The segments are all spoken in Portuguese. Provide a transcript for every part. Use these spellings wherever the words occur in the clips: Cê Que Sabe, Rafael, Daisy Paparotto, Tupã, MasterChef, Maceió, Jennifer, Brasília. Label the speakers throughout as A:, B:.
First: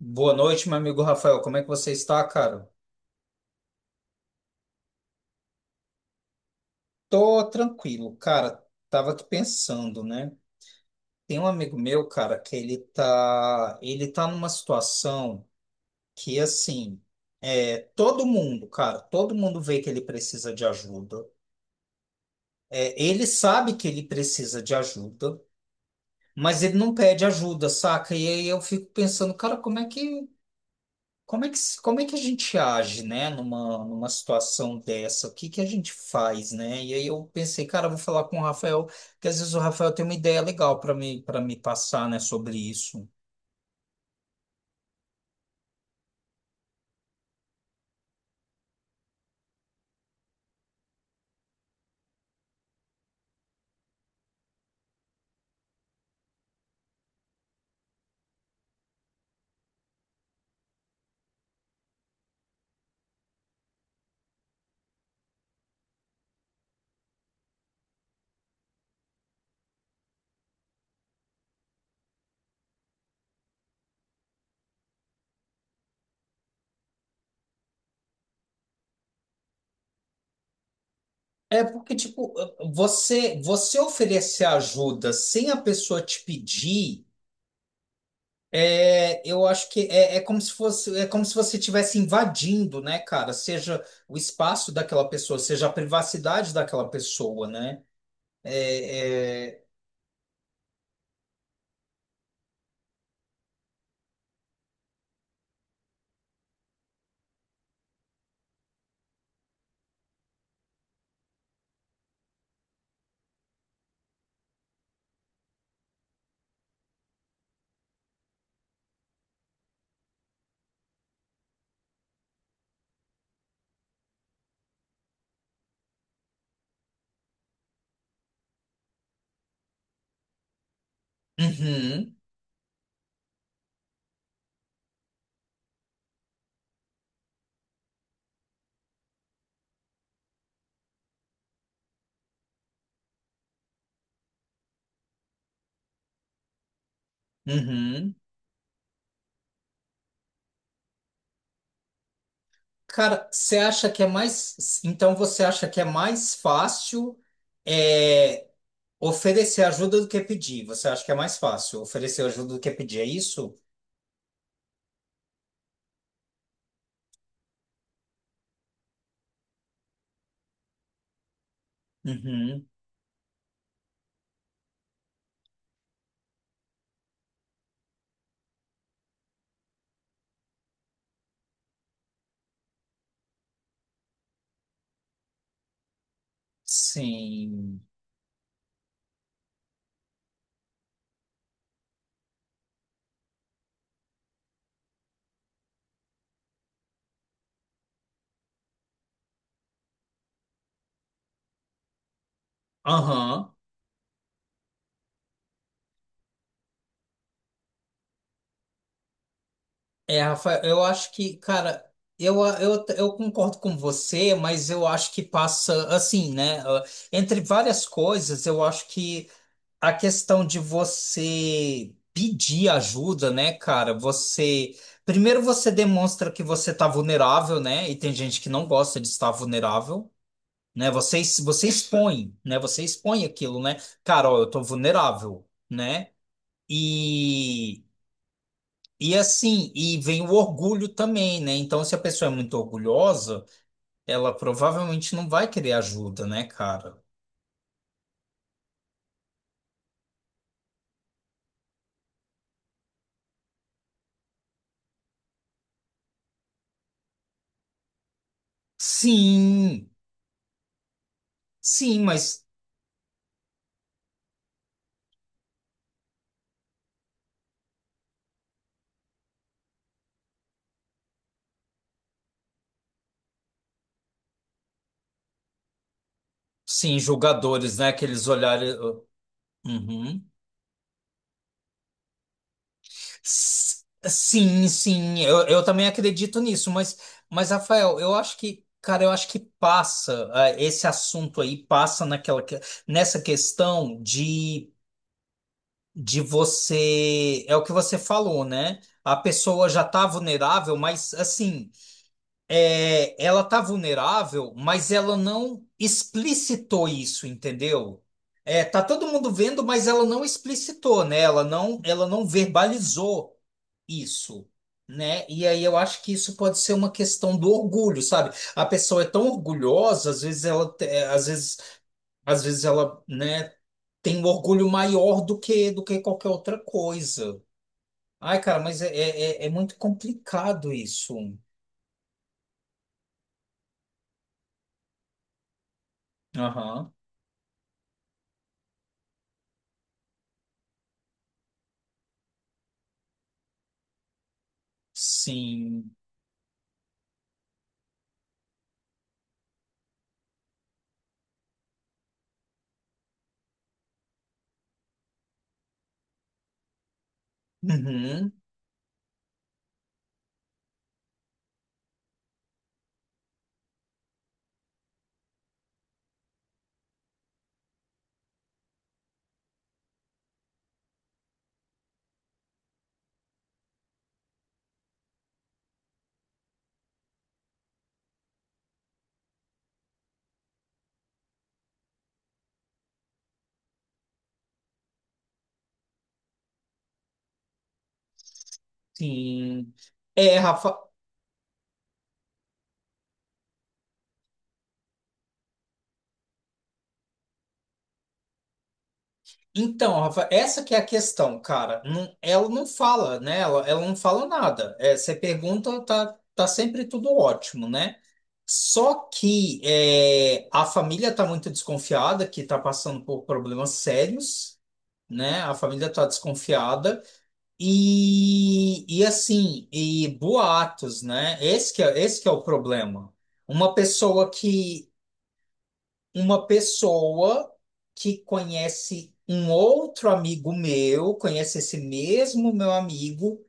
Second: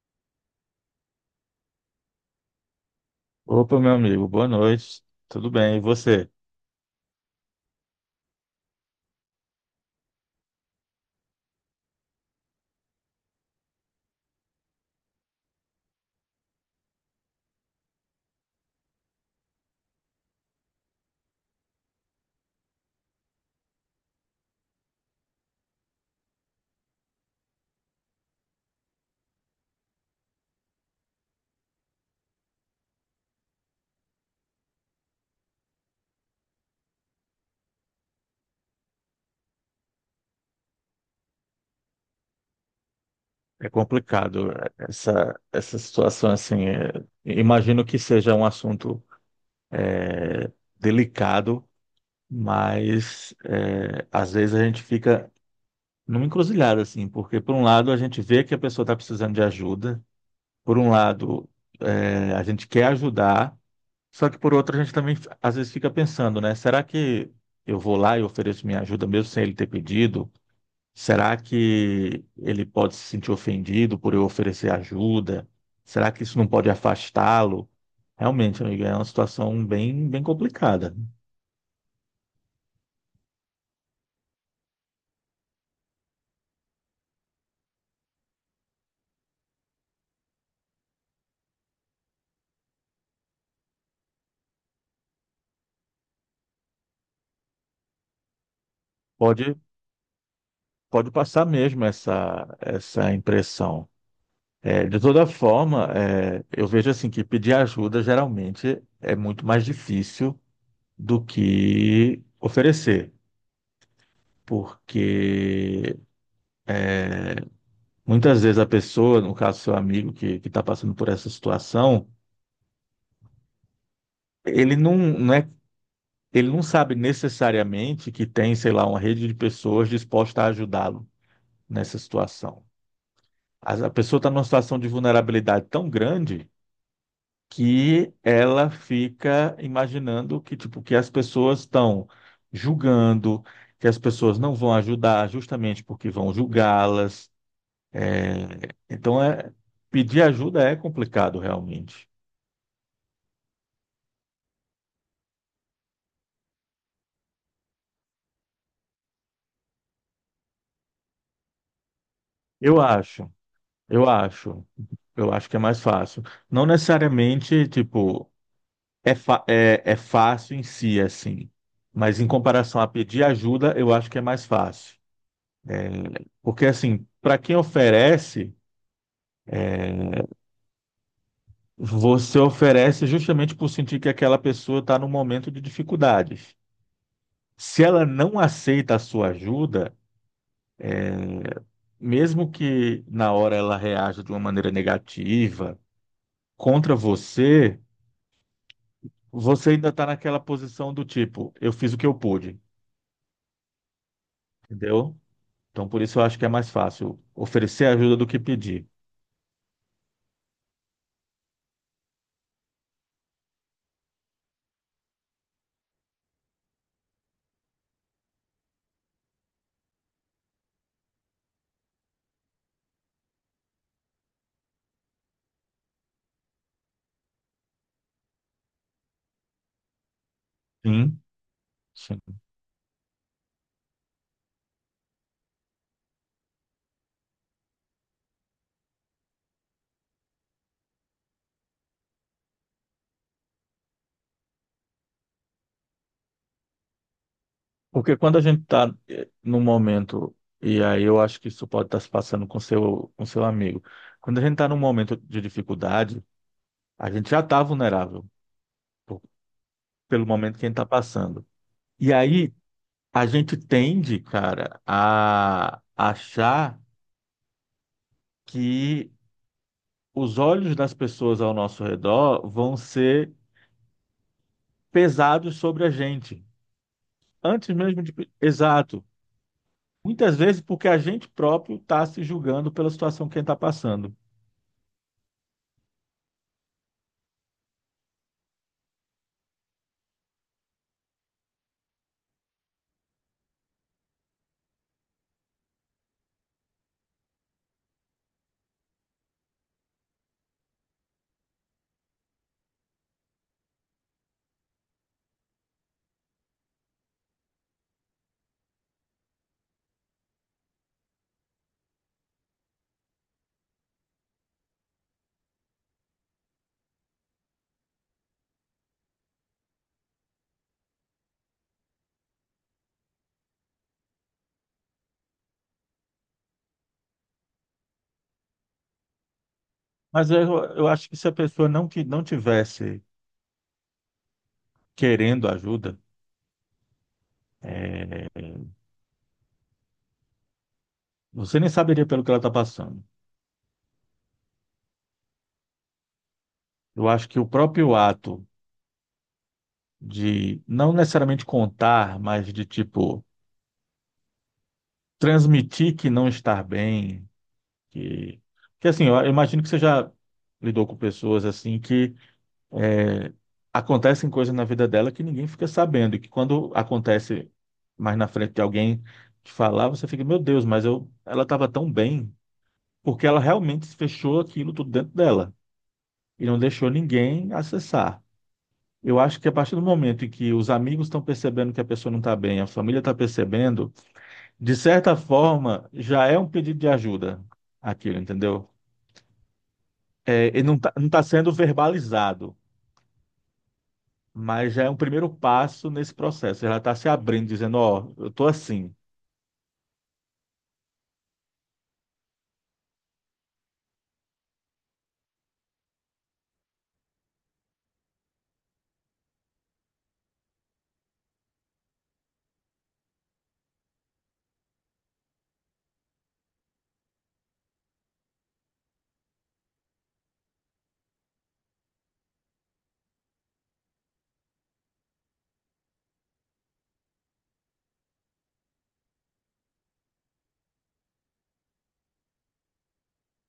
A: Boa noite, meu amigo Rafael. Como é que você está, cara?
B: Opa, meu amigo, boa noite. Tudo bem? E você?
A: Tô tranquilo, cara. Tava aqui pensando, né? Tem um amigo meu, cara, que ele tá numa situação que assim, todo mundo, cara, todo mundo vê que ele precisa de ajuda. É, ele sabe que ele precisa de ajuda, mas ele não pede ajuda, saca? E aí eu fico pensando, cara, Como é que, como é que a gente age, né, numa situação dessa? O que que a gente faz, né? E aí eu pensei, cara, eu vou falar com o Rafael, que às vezes o Rafael tem uma ideia legal para para me passar, né, sobre isso.
B: É complicado essa situação assim. Imagino que seja um assunto delicado, mas às vezes a gente fica numa encruzilhada assim, porque por um lado a gente vê que a pessoa está precisando de ajuda, por um lado a gente quer ajudar, só que por outro a gente também às vezes fica pensando, né? Será que eu vou lá e ofereço minha ajuda mesmo sem ele ter pedido? Será que ele pode se sentir ofendido por eu oferecer ajuda? Será que isso não pode afastá-lo? Realmente, amigo, é uma situação bem, bem complicada.
A: É porque, tipo, você oferecer ajuda sem a pessoa te pedir, eu acho que é como se fosse, é como se você estivesse invadindo, né, cara? Seja o espaço daquela pessoa, seja a privacidade daquela pessoa, né? É,
B: Pode,
A: é,
B: pode passar mesmo essa, essa impressão. É, de toda forma, é, eu vejo assim que pedir ajuda geralmente é muito mais difícil do que oferecer, porque muitas vezes a pessoa, no caso seu amigo que está passando por essa situação, ele não é ele não sabe necessariamente que tem, sei lá, uma rede de pessoas dispostas a ajudá-lo nessa
A: uhum.
B: situação. A pessoa está numa situação de vulnerabilidade tão grande que ela fica imaginando que, tipo, que as pessoas estão julgando, que as pessoas não vão ajudar justamente porque vão julgá-las.
A: Uhum.
B: É, então, é... pedir ajuda é complicado realmente.
A: Cara, você acha que é mais. Então você acha que é mais fácil é, oferecer ajuda do que pedir? Você acha que é mais fácil oferecer ajuda do que
B: Eu
A: pedir? É
B: acho,
A: isso?
B: eu acho, eu acho que é mais fácil. Não necessariamente, tipo, é, é, é fácil em si, assim, mas em
A: Uhum.
B: comparação a pedir ajuda, eu acho que é mais fácil. Porque, assim, para quem oferece, você oferece justamente por sentir que aquela pessoa está num momento de dificuldades.
A: Sim.
B: Se ela não aceita a sua ajuda, mesmo que na hora ela reaja de uma maneira negativa contra você, você ainda está naquela posição do tipo, eu fiz o que eu pude,
A: Aham.
B: entendeu? Então, por isso eu acho que é mais fácil oferecer ajuda do que pedir.
A: É, Rafael, eu acho que, cara, eu concordo com você, mas eu acho que passa assim, né? Ah, entre várias coisas, eu acho que. A questão de você pedir ajuda, né, cara? Você. Primeiro você demonstra que você tá vulnerável, né? E tem gente que não gosta de estar vulnerável, né? Você,
B: Sim.
A: você
B: Sim.
A: expõe, né? Você expõe aquilo, né? Cara, ó, eu tô vulnerável, né? E. E assim, e vem o orgulho também, né? Então, se a pessoa é muito orgulhosa, ela provavelmente não vai querer ajuda, né, cara?
B: Porque quando a gente está num momento, e aí eu acho que isso pode estar se passando com seu amigo, quando a gente está num momento de dificuldade, a gente já está vulnerável por-
A: Sim,
B: pelo momento que a gente está passando.
A: sim,
B: E
A: mas.
B: aí a gente tende, cara, a achar que os olhos das pessoas ao nosso redor vão ser pesados sobre a gente,
A: Sim,
B: antes
A: julgadores, né?
B: mesmo de...
A: Aqueles olhares.
B: Exato.
A: Uhum.
B: Muitas vezes porque a gente próprio está se julgando pela situação que a gente está
A: S-
B: passando.
A: Sim, sim, eu também acredito nisso, mas, Rafael, eu acho que, cara, eu acho que passa, ah, esse assunto aí passa naquela, nessa questão de você. É o que você falou, né? A pessoa já tá vulnerável, mas assim. É, ela tá vulnerável, mas ela não explicitou isso, entendeu? É, tá todo mundo vendo, mas ela não explicitou, né? Ela não verbalizou isso, né? E aí eu acho que isso pode ser uma questão do orgulho, sabe? A pessoa é tão orgulhosa, às vezes ela, às vezes ela, né, tem um orgulho maior do que qualquer outra coisa. Ai, cara, mas é muito
B: Mas eu,
A: complicado
B: eu acho
A: isso.
B: que se a pessoa não, não tivesse querendo ajuda,
A: Aham.
B: é, você nem saberia pelo que ela está passando.
A: Sim.
B: Eu acho que o próprio ato de não necessariamente contar, mas de tipo transmitir que não está bem,
A: Uhum,
B: que, que assim, eu imagino que você já lidou com pessoas assim que é, acontecem coisas na vida dela que ninguém fica sabendo, e que quando acontece mais na frente de alguém te falar, você fica, meu Deus, mas eu, ela estava tão bem. Porque ela realmente fechou aquilo tudo dentro dela e não deixou ninguém acessar. Eu acho que a partir do momento em que os amigos estão percebendo que a pessoa não está bem, a família está percebendo, de certa forma, já é um pedido de ajuda aquilo, entendeu?
A: sim. É,
B: É, ele
A: Rafa.
B: não está não tá sendo verbalizado, mas já é um primeiro passo nesse processo. Ela está se abrindo, dizendo, ó, eu estou assim.
A: Então, Rafa, essa que é a questão, cara. Ela não fala, né? Ela não fala nada. É, você pergunta, tá sempre tudo ótimo, né? Só que é, a família tá muito desconfiada, que tá passando por problemas sérios, né? A família tá desconfiada. E assim, e boatos, né? Esse que é o problema. Uma pessoa que uma pessoa que conhece um outro amigo meu, conhece esse mesmo meu amigo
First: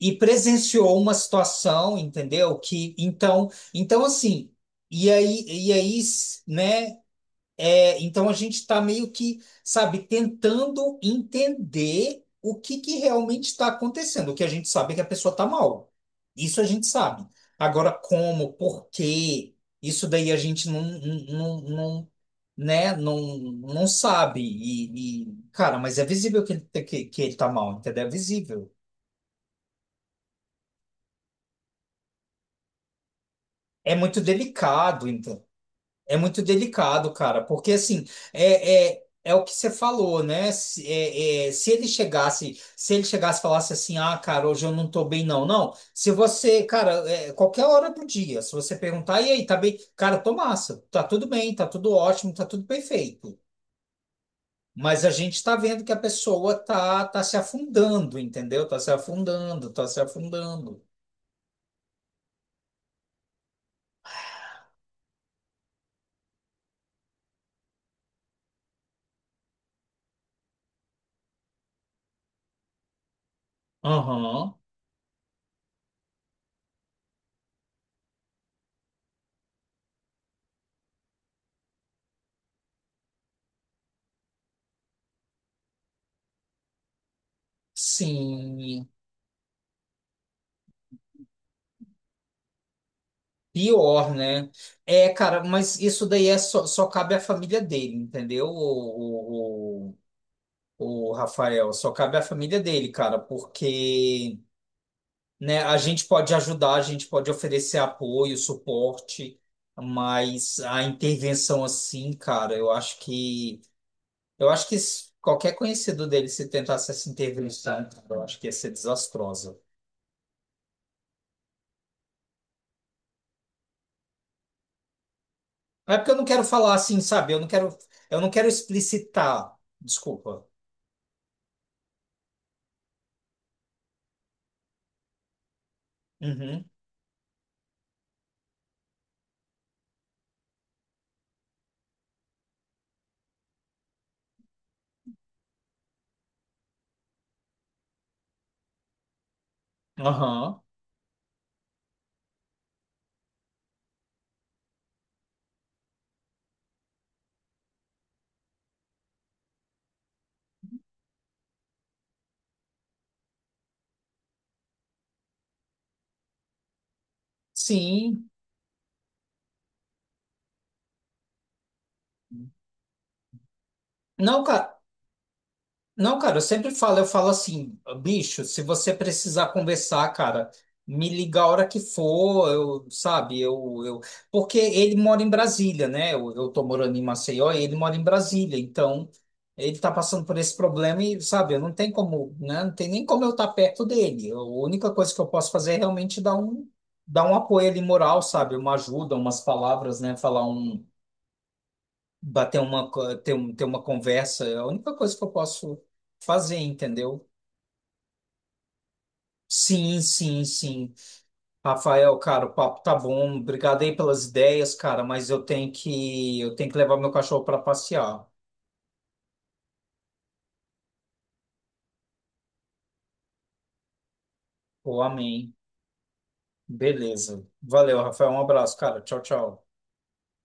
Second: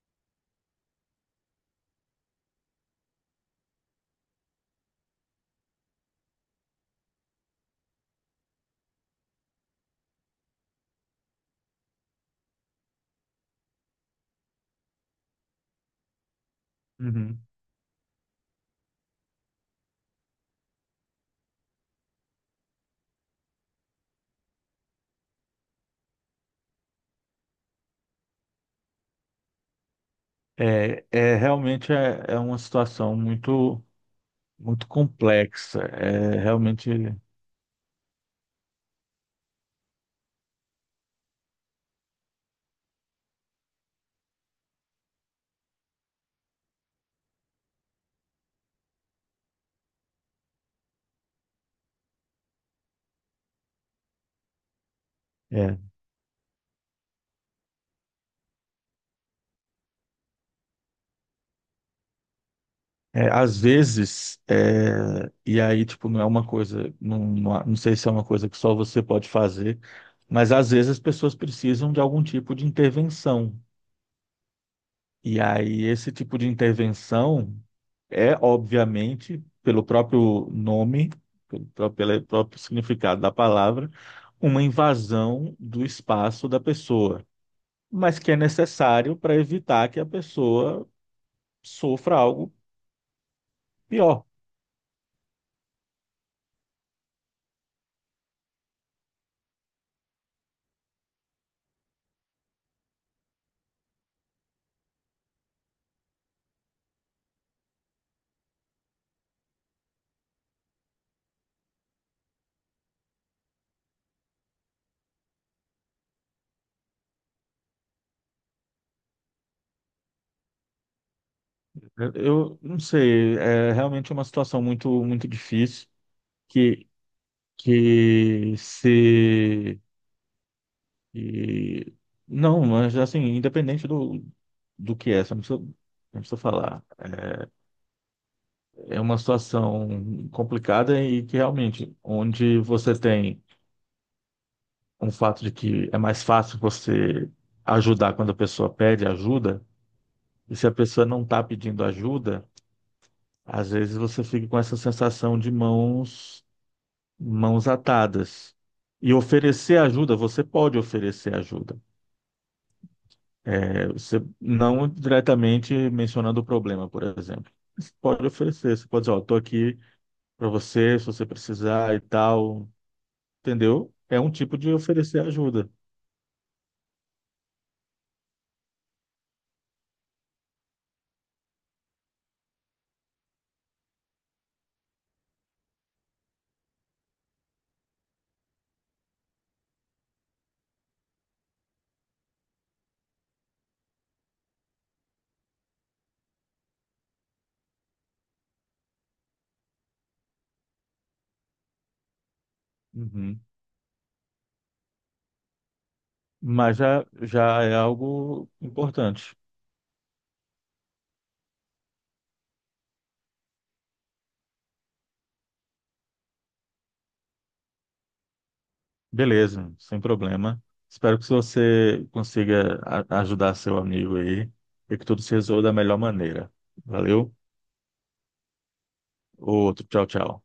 A: e presenciou uma situação, entendeu? Que então, então assim, e aí, né? É, então a gente está meio que, sabe, tentando entender o que que realmente está acontecendo. O que a gente sabe é que a pessoa está mal. Isso a gente sabe.
B: Uhum.
A: Agora, como, por quê? Isso daí a gente não, né, não, não sabe. E, cara, mas é visível que ele está mal, entendeu? É visível.
B: É, é, realmente é, é uma situação muito,
A: É muito
B: muito
A: delicado.
B: complexa.
A: É
B: É
A: muito
B: realmente...
A: delicado, cara, porque assim, é o que você falou, né? Se, é- é, se ele chegasse, se ele chegasse e falasse assim, ah, cara, hoje eu não tô bem, não, não. Se você, cara, é, qualquer hora do dia, se você perguntar, e aí, tá bem? Cara, tô massa, tá tudo bem, tá tudo ótimo, tá tudo perfeito. Mas a gente tá vendo
B: é.
A: que a pessoa tá se afundando, entendeu? Tá se afundando, tá se afundando.
B: É, às vezes, é, e aí, tipo, não é uma coisa, não, não, não sei se é uma coisa que só você pode fazer, mas às vezes as pessoas precisam de algum tipo de intervenção.
A: Aham,
B: E aí, esse tipo de intervenção é, obviamente, pelo próprio nome, pelo próprio significado da palavra, uma invasão do espaço da pessoa, mas que é
A: sim.
B: necessário para evitar que a pessoa sofra algo
A: Pior,
B: pior.
A: né? É, cara, mas isso daí é só, só cabe à família dele, entendeu? O Rafael, só cabe à família dele, cara, porque, né, a gente pode ajudar, a gente pode oferecer apoio, suporte, mas a intervenção assim, cara, eu acho que qualquer conhecido dele se tentasse essa intervenção, cara, eu acho que ia ser desastrosa.
B: Eu não sei, é realmente uma situação muito, muito difícil
A: É porque eu não quero falar
B: que,
A: assim, sabe? Eu não quero
B: que
A: explicitar,
B: se...
A: desculpa.
B: e- não, mas assim, independente do, do que é, você não precisa, não precisa
A: Uhum.
B: falar. É uma situação complicada e que realmente, onde você tem um fato de que é mais fácil você ajudar quando a pessoa pede ajuda, e
A: Aham,
B: se a pessoa não está pedindo ajuda, às vezes você fica com essa sensação de mãos atadas. E oferecer ajuda, você pode oferecer ajuda. É, você não diretamente mencionando o problema, por exemplo. Você pode
A: sim.
B: oferecer, você pode dizer, ó, tô aqui para você, se você precisar e tal, entendeu? É um
A: Não,
B: tipo de
A: cara,
B: oferecer ajuda.
A: não, cara, eu sempre falo, eu falo assim, bicho, se você precisar conversar, cara, me liga a hora que for, eu, porque ele mora em Brasília, né? Eu tô morando em Maceió e ele mora em Brasília, então ele tá passando por esse problema e, sabe, eu não tem como, né? Não tem nem como eu estar perto dele. A única coisa que eu posso fazer é realmente dar um apoio ali moral, sabe? Uma ajuda, umas palavras, né? Falar um bater uma, co- ter,
B: Uhum.
A: um- ter uma conversa, é a única coisa que eu posso fazer,
B: Mas já,
A: entendeu?
B: já é algo importante.
A: Sim, sim, sim. Rafael, cara, o papo tá bom. Obrigado aí pelas ideias, cara, mas eu tenho que levar meu cachorro para passear.
B: Beleza, sem problema. Espero que você consiga ajudar seu amigo aí e
A: Pô,
B: que tudo se
A: amém.
B: resolva da melhor maneira. Valeu?
A: Beleza. Valeu, Rafael. Um abraço, cara. Tchau, tchau.
B: Outro, tchau, tchau.